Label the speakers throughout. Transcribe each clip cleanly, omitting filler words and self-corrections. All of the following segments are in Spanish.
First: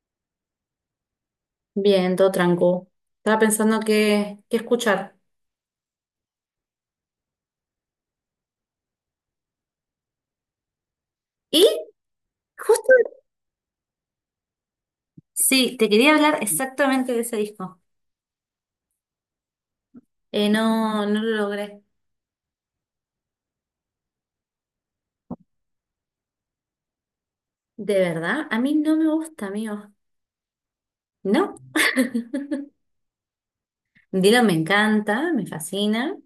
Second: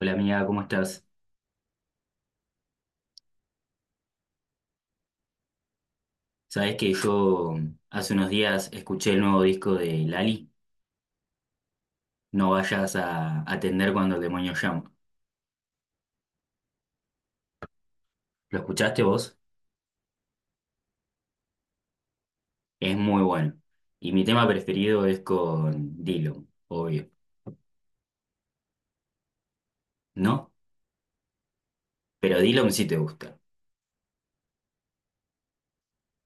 Speaker 1: Hola amiga, ¿cómo estás?
Speaker 2: Bien, todo tranquilo. Estaba pensando qué escuchar.
Speaker 1: Sabes que yo hace unos días escuché el nuevo disco de Lali,
Speaker 2: Y
Speaker 1: no
Speaker 2: justo,
Speaker 1: vayas a atender cuando el demonio llama.
Speaker 2: sí, te quería hablar exactamente de ese disco.
Speaker 1: ¿Lo escuchaste vos?
Speaker 2: No, no lo logré.
Speaker 1: Es muy bueno. Y mi tema preferido es con Dillom, obvio,
Speaker 2: De verdad, a mí no me gusta, amigo.
Speaker 1: ¿no?
Speaker 2: No.
Speaker 1: Pero Dillom sí te gusta.
Speaker 2: Dylan me encanta, me fascina.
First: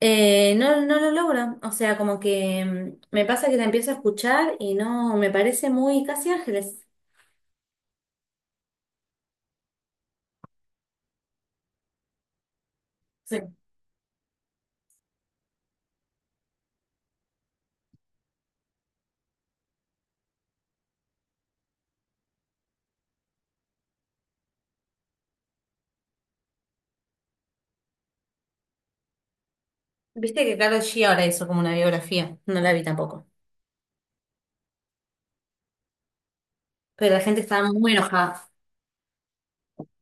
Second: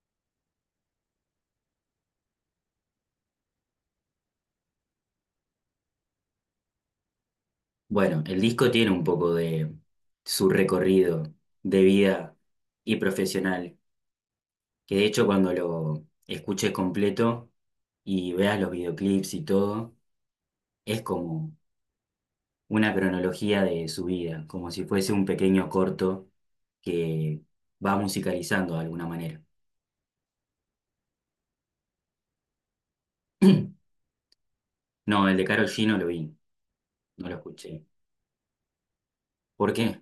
Speaker 2: No, no lo logro. O sea, como que me pasa que la empiezo a escuchar y no, me parece muy casi Ángeles.
Speaker 1: Bueno, el disco tiene un poco de su recorrido de vida y
Speaker 2: Sí.
Speaker 1: profesional, que de hecho cuando lo escuches completo y veas los videoclips y todo, es como una cronología de su vida, como si fuese un pequeño corto que va musicalizando de alguna manera.
Speaker 2: Viste que Karol G ahora hizo como una biografía. No la vi tampoco.
Speaker 1: No, el de Karol G no lo vi,
Speaker 2: Pero la
Speaker 1: no lo
Speaker 2: gente estaba
Speaker 1: escuché.
Speaker 2: muy enojada.
Speaker 1: ¿Por qué?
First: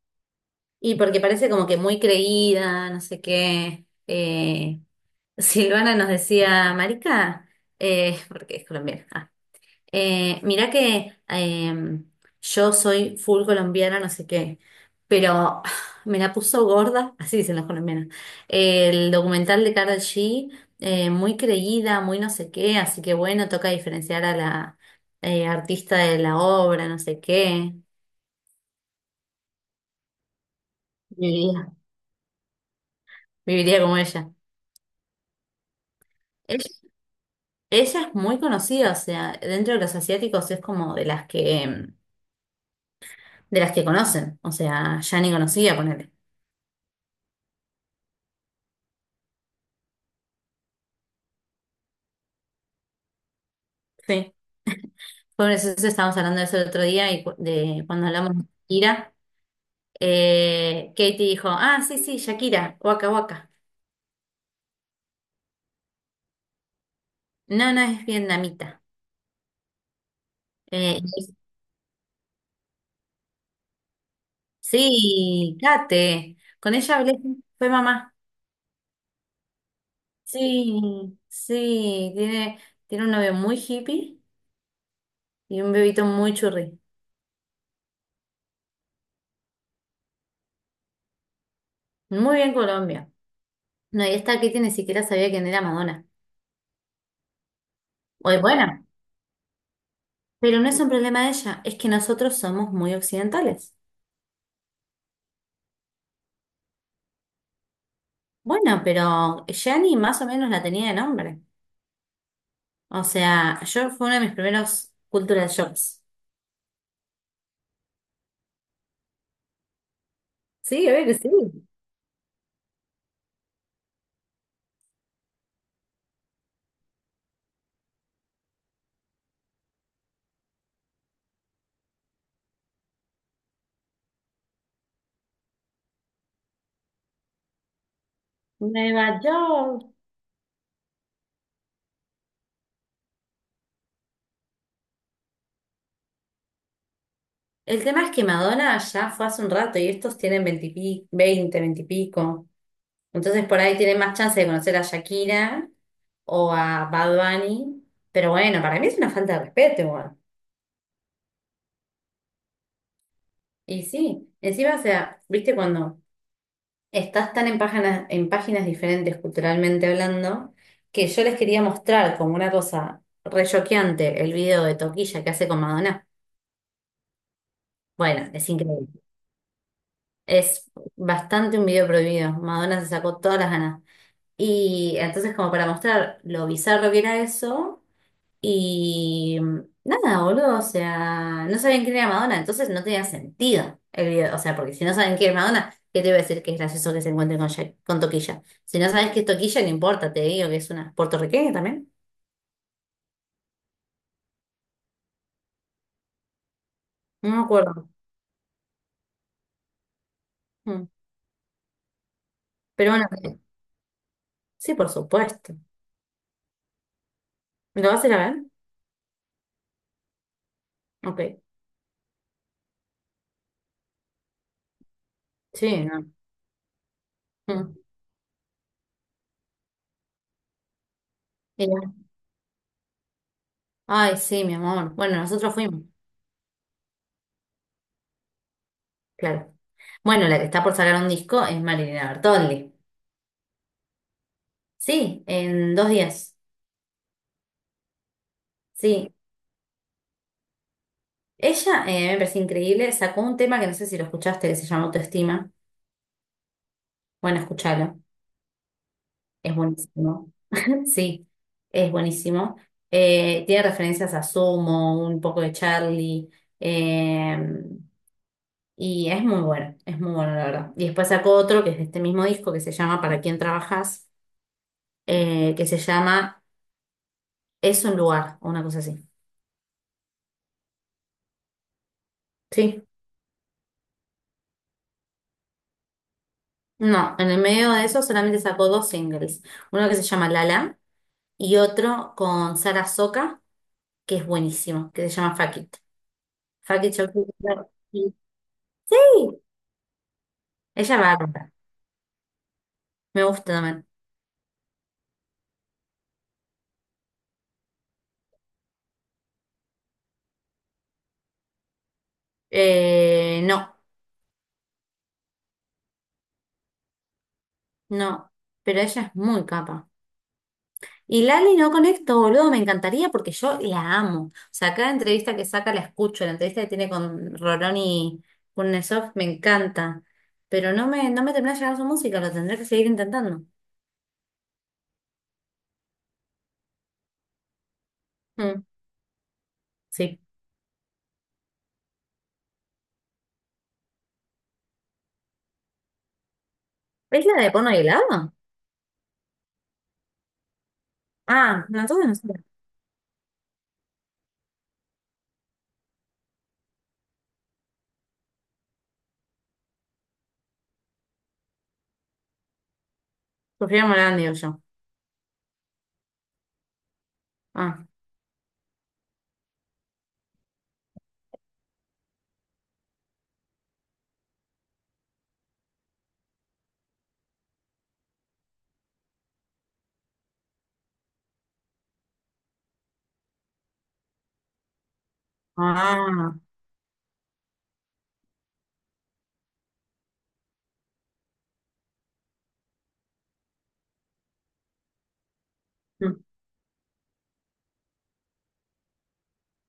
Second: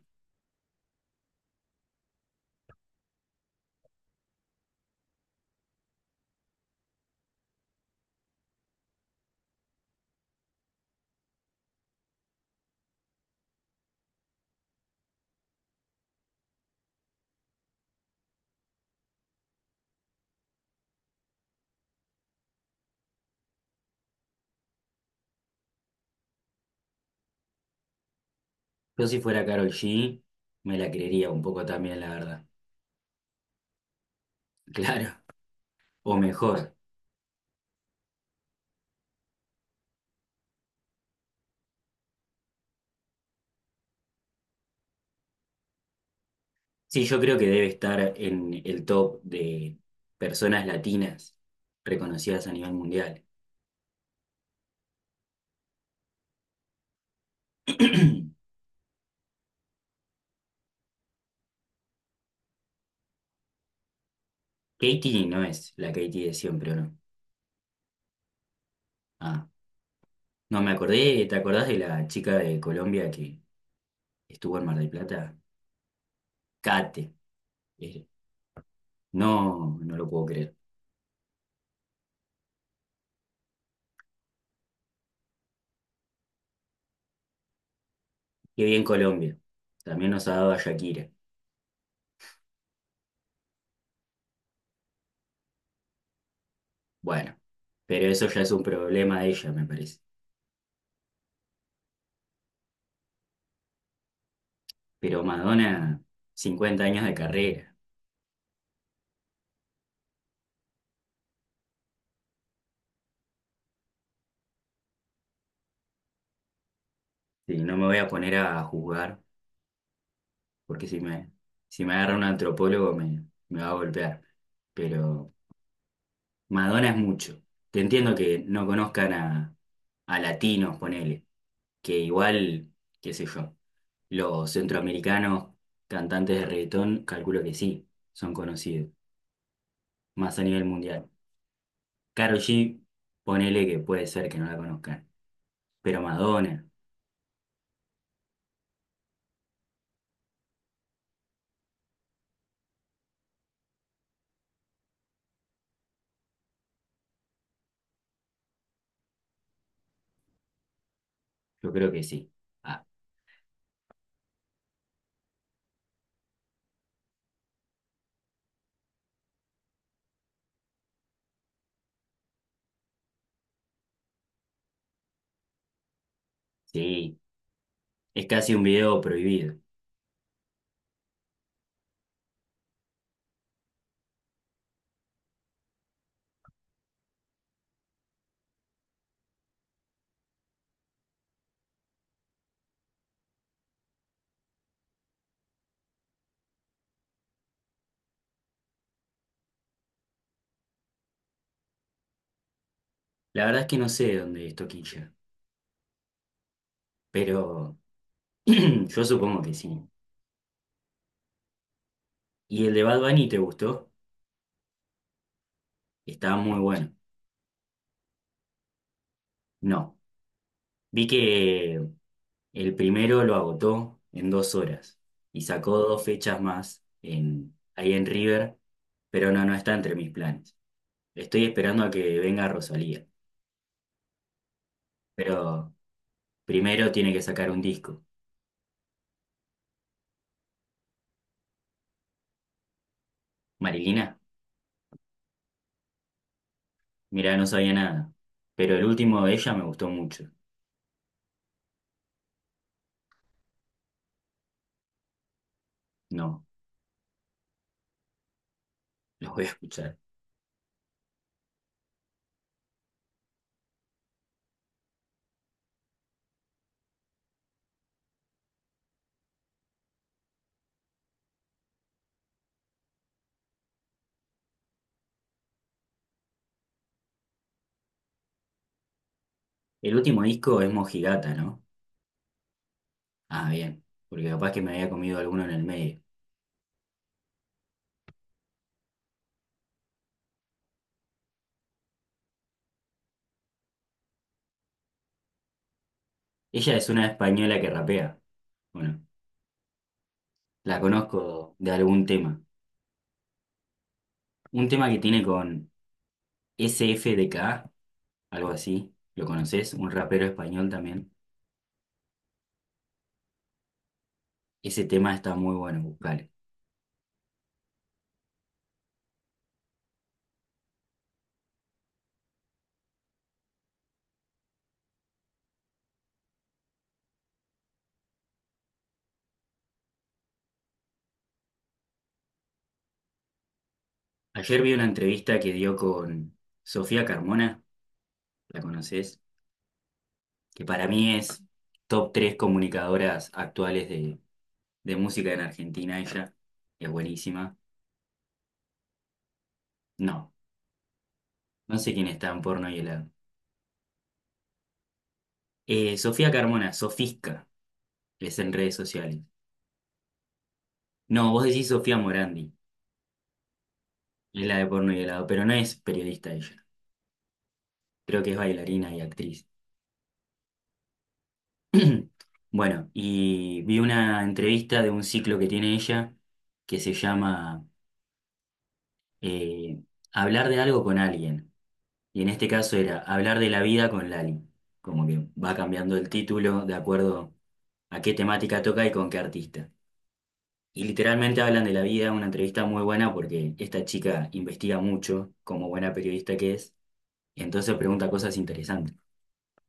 Speaker 2: Y porque parece como que muy creída, no sé qué. Silvana nos decía, Marica, porque es colombiana. Ah, mirá que yo soy full colombiana, no sé qué, pero me la puso gorda, así dicen las colombianas. El documental de Karol G, muy creída, muy no sé qué, así que bueno, toca diferenciar a la artista de la obra, no sé qué.
Speaker 1: Yo si fuera Karol G me la creería un poco
Speaker 2: Viviría,
Speaker 1: también, la verdad.
Speaker 2: viviría como ella.
Speaker 1: Claro, o mejor.
Speaker 2: Ella es muy conocida, o sea, dentro de los asiáticos es como de las que, de las que conocen, o sea, ya ni conocía ponerle.
Speaker 1: Sí, yo creo que debe estar en el top de personas latinas reconocidas a nivel mundial.
Speaker 2: Sí. Por eso estábamos hablando de eso el otro día y de cuando hablamos de Shakira, Katie dijo, ah, sí, sí, Shakira, Waka Waka.
Speaker 1: Katie no es la Katie de siempre, ¿o no?
Speaker 2: No, no es vietnamita.
Speaker 1: Ah, no me
Speaker 2: Eh,
Speaker 1: acordé, ¿te acordás de la chica de Colombia que estuvo en Mar del Plata?
Speaker 2: sí, Kate, con ella
Speaker 1: Cate.
Speaker 2: hablé, fue
Speaker 1: Eh,
Speaker 2: mamá.
Speaker 1: no, no lo puedo creer.
Speaker 2: Sí, sí, tiene un novio muy hippie y un bebito muy churri.
Speaker 1: Qué bien Colombia. También nos ha dado a Shakira.
Speaker 2: Muy bien Colombia. No, y esta Kitty ni siquiera sabía quién era Madonna.
Speaker 1: Bueno, pero eso
Speaker 2: Oye,
Speaker 1: ya es un
Speaker 2: bueno,
Speaker 1: problema de ella, me parece.
Speaker 2: pero no es un problema de ella, es que nosotros somos muy occidentales.
Speaker 1: Pero Madonna, 50 años de carrera.
Speaker 2: Bueno, pero Gianni más o menos la tenía de nombre. O sea, yo fue uno de mis primeros cultural shocks.
Speaker 1: Sí, no me voy a poner a juzgar, porque
Speaker 2: Sí, a ver que sí.
Speaker 1: si me agarra un antropólogo me va a golpear. Pero Madonna es mucho. Te entiendo que no conozcan a latinos, ponele. Que igual, qué sé yo. Los centroamericanos, cantantes de reggaetón, calculo que sí, son conocidos,
Speaker 2: Nueva York.
Speaker 1: más a nivel mundial. Karol G, ponele que puede ser que no la conozcan, pero Madonna,
Speaker 2: El tema es que Madonna ya fue hace un rato y estos tienen veinte y pico. Entonces por ahí tienen más chance de conocer a Shakira o a Bad Bunny. Pero bueno, para mí es una falta de respeto.
Speaker 1: yo creo que sí. Ah,
Speaker 2: Y sí, encima, o sea, viste cuando estás tan en páginas, diferentes culturalmente hablando, que yo les quería mostrar como una cosa re choqueante el video de Toquilla que hace con Madonna.
Speaker 1: sí, es
Speaker 2: Bueno, es
Speaker 1: casi un
Speaker 2: increíble.
Speaker 1: video prohibido.
Speaker 2: Es bastante un video prohibido. Madonna se sacó todas las ganas. Y entonces, como para mostrar lo bizarro que era eso, y nada, boludo, o sea, no sabían quién era Madonna, entonces no tenía sentido el video. O sea, porque si no saben quién es Madonna, ¿qué te voy a decir que es gracioso que se encuentre con con Toquilla? Si no sabes que es Toquilla, no importa, te digo que es una puertorriqueña también.
Speaker 1: La verdad es que no sé dónde es Toquilla,
Speaker 2: No me
Speaker 1: pero
Speaker 2: acuerdo.
Speaker 1: yo supongo que sí.
Speaker 2: Mm.
Speaker 1: ¿Y el de
Speaker 2: Pero
Speaker 1: Bad
Speaker 2: bueno,
Speaker 1: Bunny te gustó?
Speaker 2: sí, por supuesto.
Speaker 1: Estaba muy bueno.
Speaker 2: ¿Me lo vas a ir a ver?
Speaker 1: No, vi
Speaker 2: Ok.
Speaker 1: que el primero lo agotó en dos horas y sacó
Speaker 2: Sí,
Speaker 1: dos
Speaker 2: no.
Speaker 1: fechas más en,
Speaker 2: Mm.
Speaker 1: ahí en River, pero no, no está entre mis planes. Estoy
Speaker 2: Y
Speaker 1: esperando a
Speaker 2: ya.
Speaker 1: que venga Rosalía,
Speaker 2: Ay, sí, mi amor. Bueno, nosotros
Speaker 1: pero
Speaker 2: fuimos,
Speaker 1: primero tiene que sacar un disco.
Speaker 2: claro. Bueno, la que está por sacar un disco es Marilina Bertoldi.
Speaker 1: Marilina,
Speaker 2: Sí, en 2 días.
Speaker 1: mira, no sabía nada, pero el
Speaker 2: Sí.
Speaker 1: último de ella me gustó mucho.
Speaker 2: Ella, me parece increíble, sacó un tema que no sé si lo escuchaste, que se llama Autoestima.
Speaker 1: No,
Speaker 2: Bueno, escúchalo,
Speaker 1: los voy a
Speaker 2: es
Speaker 1: escuchar.
Speaker 2: buenísimo. Sí, es buenísimo. Tiene referencias a Sumo, un poco de Charlie, eh, y es muy bueno, la verdad. Y después sacó otro que es de este mismo disco que se llama ¿Para quién trabajas? Que se llama Es un lugar, o una cosa así.
Speaker 1: El último disco es Mojigata, ¿no?
Speaker 2: Sí.
Speaker 1: Ah, bien, porque capaz que me había comido alguno en el medio.
Speaker 2: No, en el medio de eso solamente sacó dos singles, uno que se llama Lala y otro con Sara Soca que es buenísimo, que se llama Fuck It.
Speaker 1: Ella
Speaker 2: Fuck
Speaker 1: es
Speaker 2: It,
Speaker 1: una
Speaker 2: Chocolate
Speaker 1: española que
Speaker 2: Factory.
Speaker 1: rapea. Bueno,
Speaker 2: Sí,
Speaker 1: la
Speaker 2: ella va a comprar.
Speaker 1: conozco de algún tema.
Speaker 2: Me gusta también.
Speaker 1: Un tema que tiene con SFDK, algo así, ¿lo conoces? Un rapero español también.
Speaker 2: No,
Speaker 1: Ese tema está muy bueno, buscale.
Speaker 2: no, pero ella es muy capa. Y Lali no conecto, boludo, me encantaría porque yo la amo. O sea, cada entrevista que saca la escucho, la entrevista que tiene con Rolón y Kurnesov me encanta. Pero no me termina de llegar su música, lo tendré que seguir intentando.
Speaker 1: Ayer vi una entrevista que dio con Sofía Carmona, ¿la
Speaker 2: Mm,
Speaker 1: conoces?
Speaker 2: sí.
Speaker 1: Que para mí es top 3 comunicadoras actuales de música en Argentina, ella es
Speaker 2: ¿Es la de
Speaker 1: buenísima.
Speaker 2: Pono y helado?
Speaker 1: No,
Speaker 2: Ah,
Speaker 1: no
Speaker 2: no,
Speaker 1: sé quién
Speaker 2: entonces no
Speaker 1: está en
Speaker 2: sé.
Speaker 1: porno y helado. Sofía Carmona, Sofisca, es en redes sociales. No, vos decís Sofía Morandi,
Speaker 2: Sofía Morán, digo
Speaker 1: es
Speaker 2: yo.
Speaker 1: la de porno y helado, pero no es periodista ella,
Speaker 2: Ah,
Speaker 1: creo que es bailarina y actriz. Bueno, y vi una entrevista de un ciclo que tiene ella que se llama eh, hablar de algo con alguien. Y en este caso era hablar de la vida con Lali. Como que va cambiando el
Speaker 2: ah,
Speaker 1: título de acuerdo a qué temática toca y con qué artista. Y literalmente hablan de la vida, una entrevista muy buena porque esta chica investiga mucho, como buena
Speaker 2: mm,
Speaker 1: periodista que es, y entonces pregunta cosas interesantes.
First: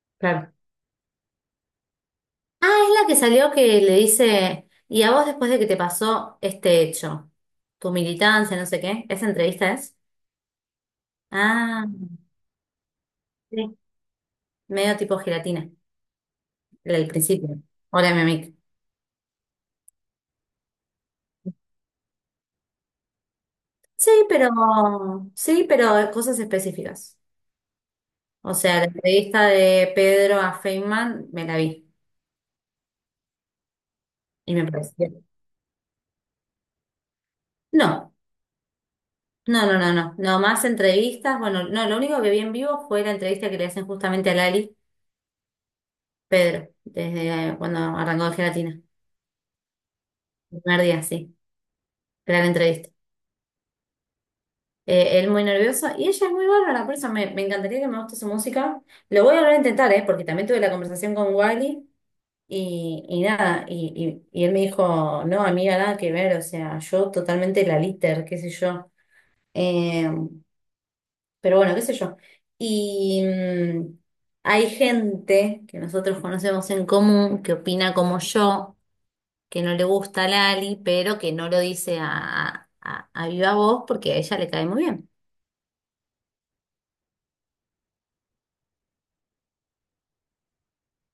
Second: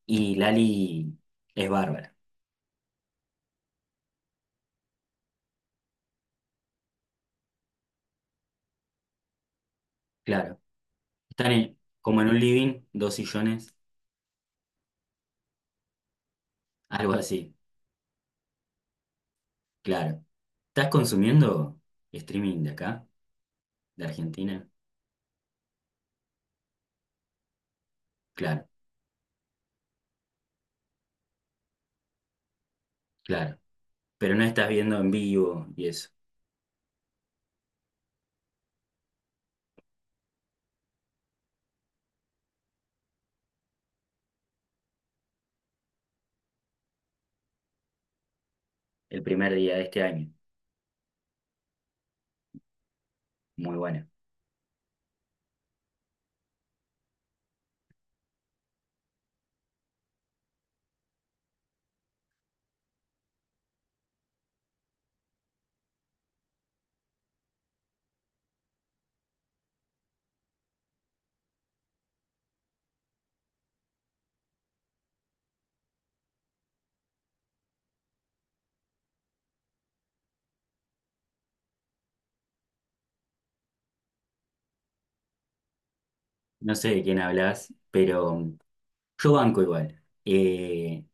Speaker 1: Y
Speaker 2: claro.
Speaker 1: Lali es bárbara,
Speaker 2: Ah, es la que salió que le dice, y a vos después de que te pasó este hecho, tu militancia, no sé qué, ¿esa entrevista es?
Speaker 1: claro. Están en-
Speaker 2: Ah,
Speaker 1: como en un living, dos sillones.
Speaker 2: sí, medio tipo gelatina, la del
Speaker 1: Algo así,
Speaker 2: principio. Hola, mi amiga.
Speaker 1: claro. ¿Estás consumiendo streaming de acá, de
Speaker 2: Sí, pero,
Speaker 1: Argentina?
Speaker 2: sí, pero cosas específicas. O
Speaker 1: Claro,
Speaker 2: sea, la entrevista de Pedro a Feynman me la vi
Speaker 1: claro. Pero no
Speaker 2: y me
Speaker 1: estás viendo
Speaker 2: pareció.
Speaker 1: en vivo y eso.
Speaker 2: No, no, no, no, no, no más entrevistas. Bueno, no, lo único que vi en vivo fue la entrevista que le hacen justamente a Lali, Pedro, desde cuando arrancó de gelatina.
Speaker 1: El primer día de este año.
Speaker 2: El primer día, sí, era la entrevista.
Speaker 1: Muy bueno.
Speaker 2: Él muy nervioso y ella es muy bárbara, por eso me encantaría que me guste su música. Lo voy a volver a intentar, ¿eh? Porque también tuve la conversación con Wiley y, nada, y él me dijo, no, amiga, nada que ver, o sea, yo totalmente la liter, qué sé yo. Eh, pero bueno, qué sé yo. Y hay gente que nosotros conocemos en común que opina como yo que no le gusta a Lali, pero que no lo dice a viva voz porque a ella le cae muy bien.
Speaker 1: No sé de quién hablas, pero yo banco igual.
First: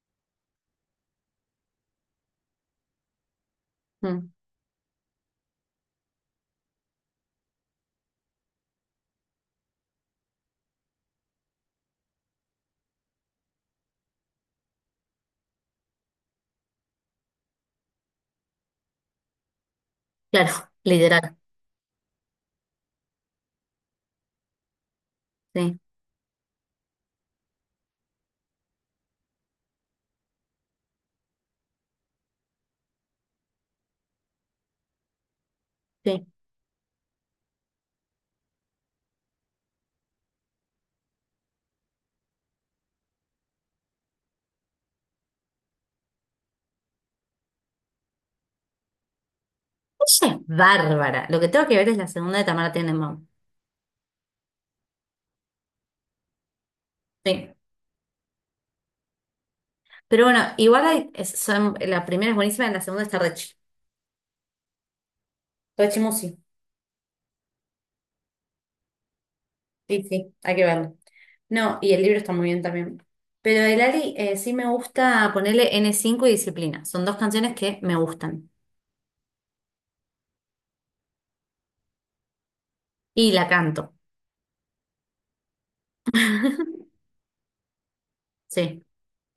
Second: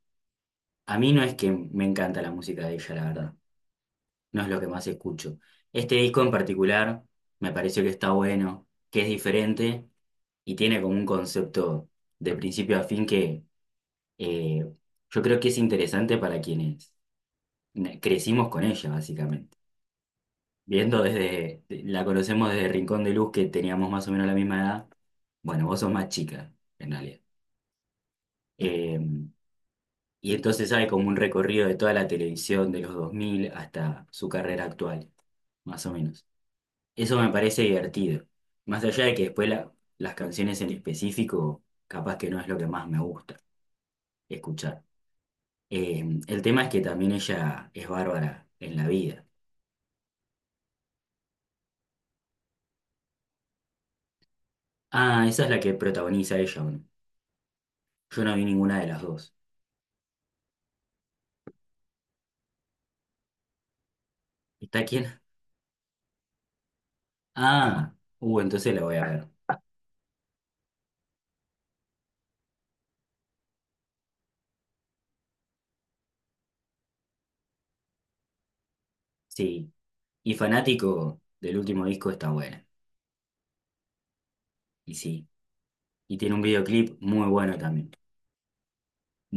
Speaker 1: A mí no es que me encanta la música de ella, la verdad.
Speaker 2: Mm,
Speaker 1: No es lo que más escucho. Este disco en particular me pareció que está bueno, que es diferente y tiene como un concepto de principio a fin que eh, yo creo que es interesante para quienes ne- crecimos con ella, básicamente.
Speaker 2: claro,
Speaker 1: Viendo
Speaker 2: literal.
Speaker 1: desde, la conocemos desde Rincón de Luz, que teníamos más o menos la misma edad. Bueno,
Speaker 2: Sí,
Speaker 1: vos sos más chica, en realidad. Eh, y entonces hay como un recorrido de toda la televisión de los 2000 hasta su carrera actual, más o
Speaker 2: sí.
Speaker 1: menos. Eso me parece divertido. Más allá de que después la- las canciones en específico, capaz que no es lo que más me gusta escuchar. El tema es que también ella es bárbara en la vida.
Speaker 2: Ella es bárbara. Lo que tengo que ver es la segunda de Tamara Tenenbaum.
Speaker 1: Ah, esa es la que protagoniza ella, ¿o no?
Speaker 2: Sí.
Speaker 1: Yo no vi ninguna de las dos.
Speaker 2: Pero bueno, igual hay- es- son, la primera es buenísima, la segunda está Rechi.
Speaker 1: ¿Está quién?
Speaker 2: Rechi Musi.
Speaker 1: Ah, entonces la voy a ver.
Speaker 2: Sí, sí, hay que verlo. No, y el libro está muy bien también. Pero de Lali, sí me gusta ponerle N5 y Disciplina. Son dos canciones que me gustan.
Speaker 1: Sí. Y fanático del último disco está buena.
Speaker 2: Y la canto.
Speaker 1: Y sí. Y tiene un videoclip muy bueno también.
Speaker 2: Sí,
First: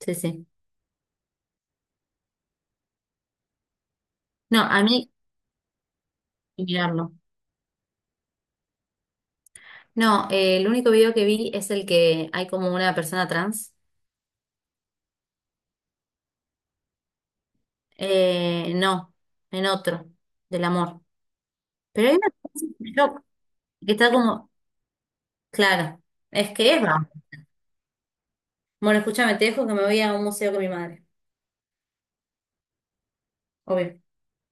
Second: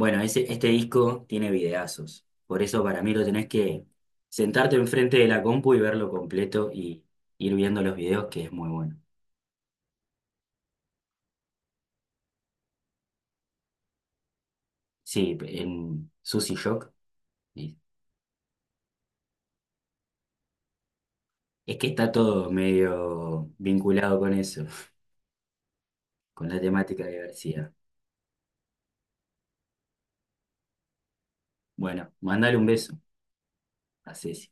Speaker 2: sí, sí.
Speaker 1: ese, este disco tiene videazos. Por eso para mí lo tenés que
Speaker 2: No,
Speaker 1: sentarte
Speaker 2: a mí,
Speaker 1: enfrente de la compu y verlo completo y
Speaker 2: mirarlo.
Speaker 1: ir viendo los videos, que es muy bueno.
Speaker 2: No, el único video que vi es el que hay como una persona trans.
Speaker 1: Sí, en Sushi Shock. Sí.
Speaker 2: No, en otro, del amor.
Speaker 1: Es que
Speaker 2: Pero
Speaker 1: está
Speaker 2: hay una
Speaker 1: todo
Speaker 2: cosa que me choca,
Speaker 1: medio
Speaker 2: que está
Speaker 1: vinculado con
Speaker 2: como,
Speaker 1: eso,
Speaker 2: claro,
Speaker 1: con
Speaker 2: es
Speaker 1: la
Speaker 2: que es
Speaker 1: temática
Speaker 2: bravo.
Speaker 1: de diversidad.
Speaker 2: Bueno, escúchame, te dejo que me voy a un museo con mi madre.
Speaker 1: Bueno, mandale un beso
Speaker 2: Obvio.
Speaker 1: a Ceci.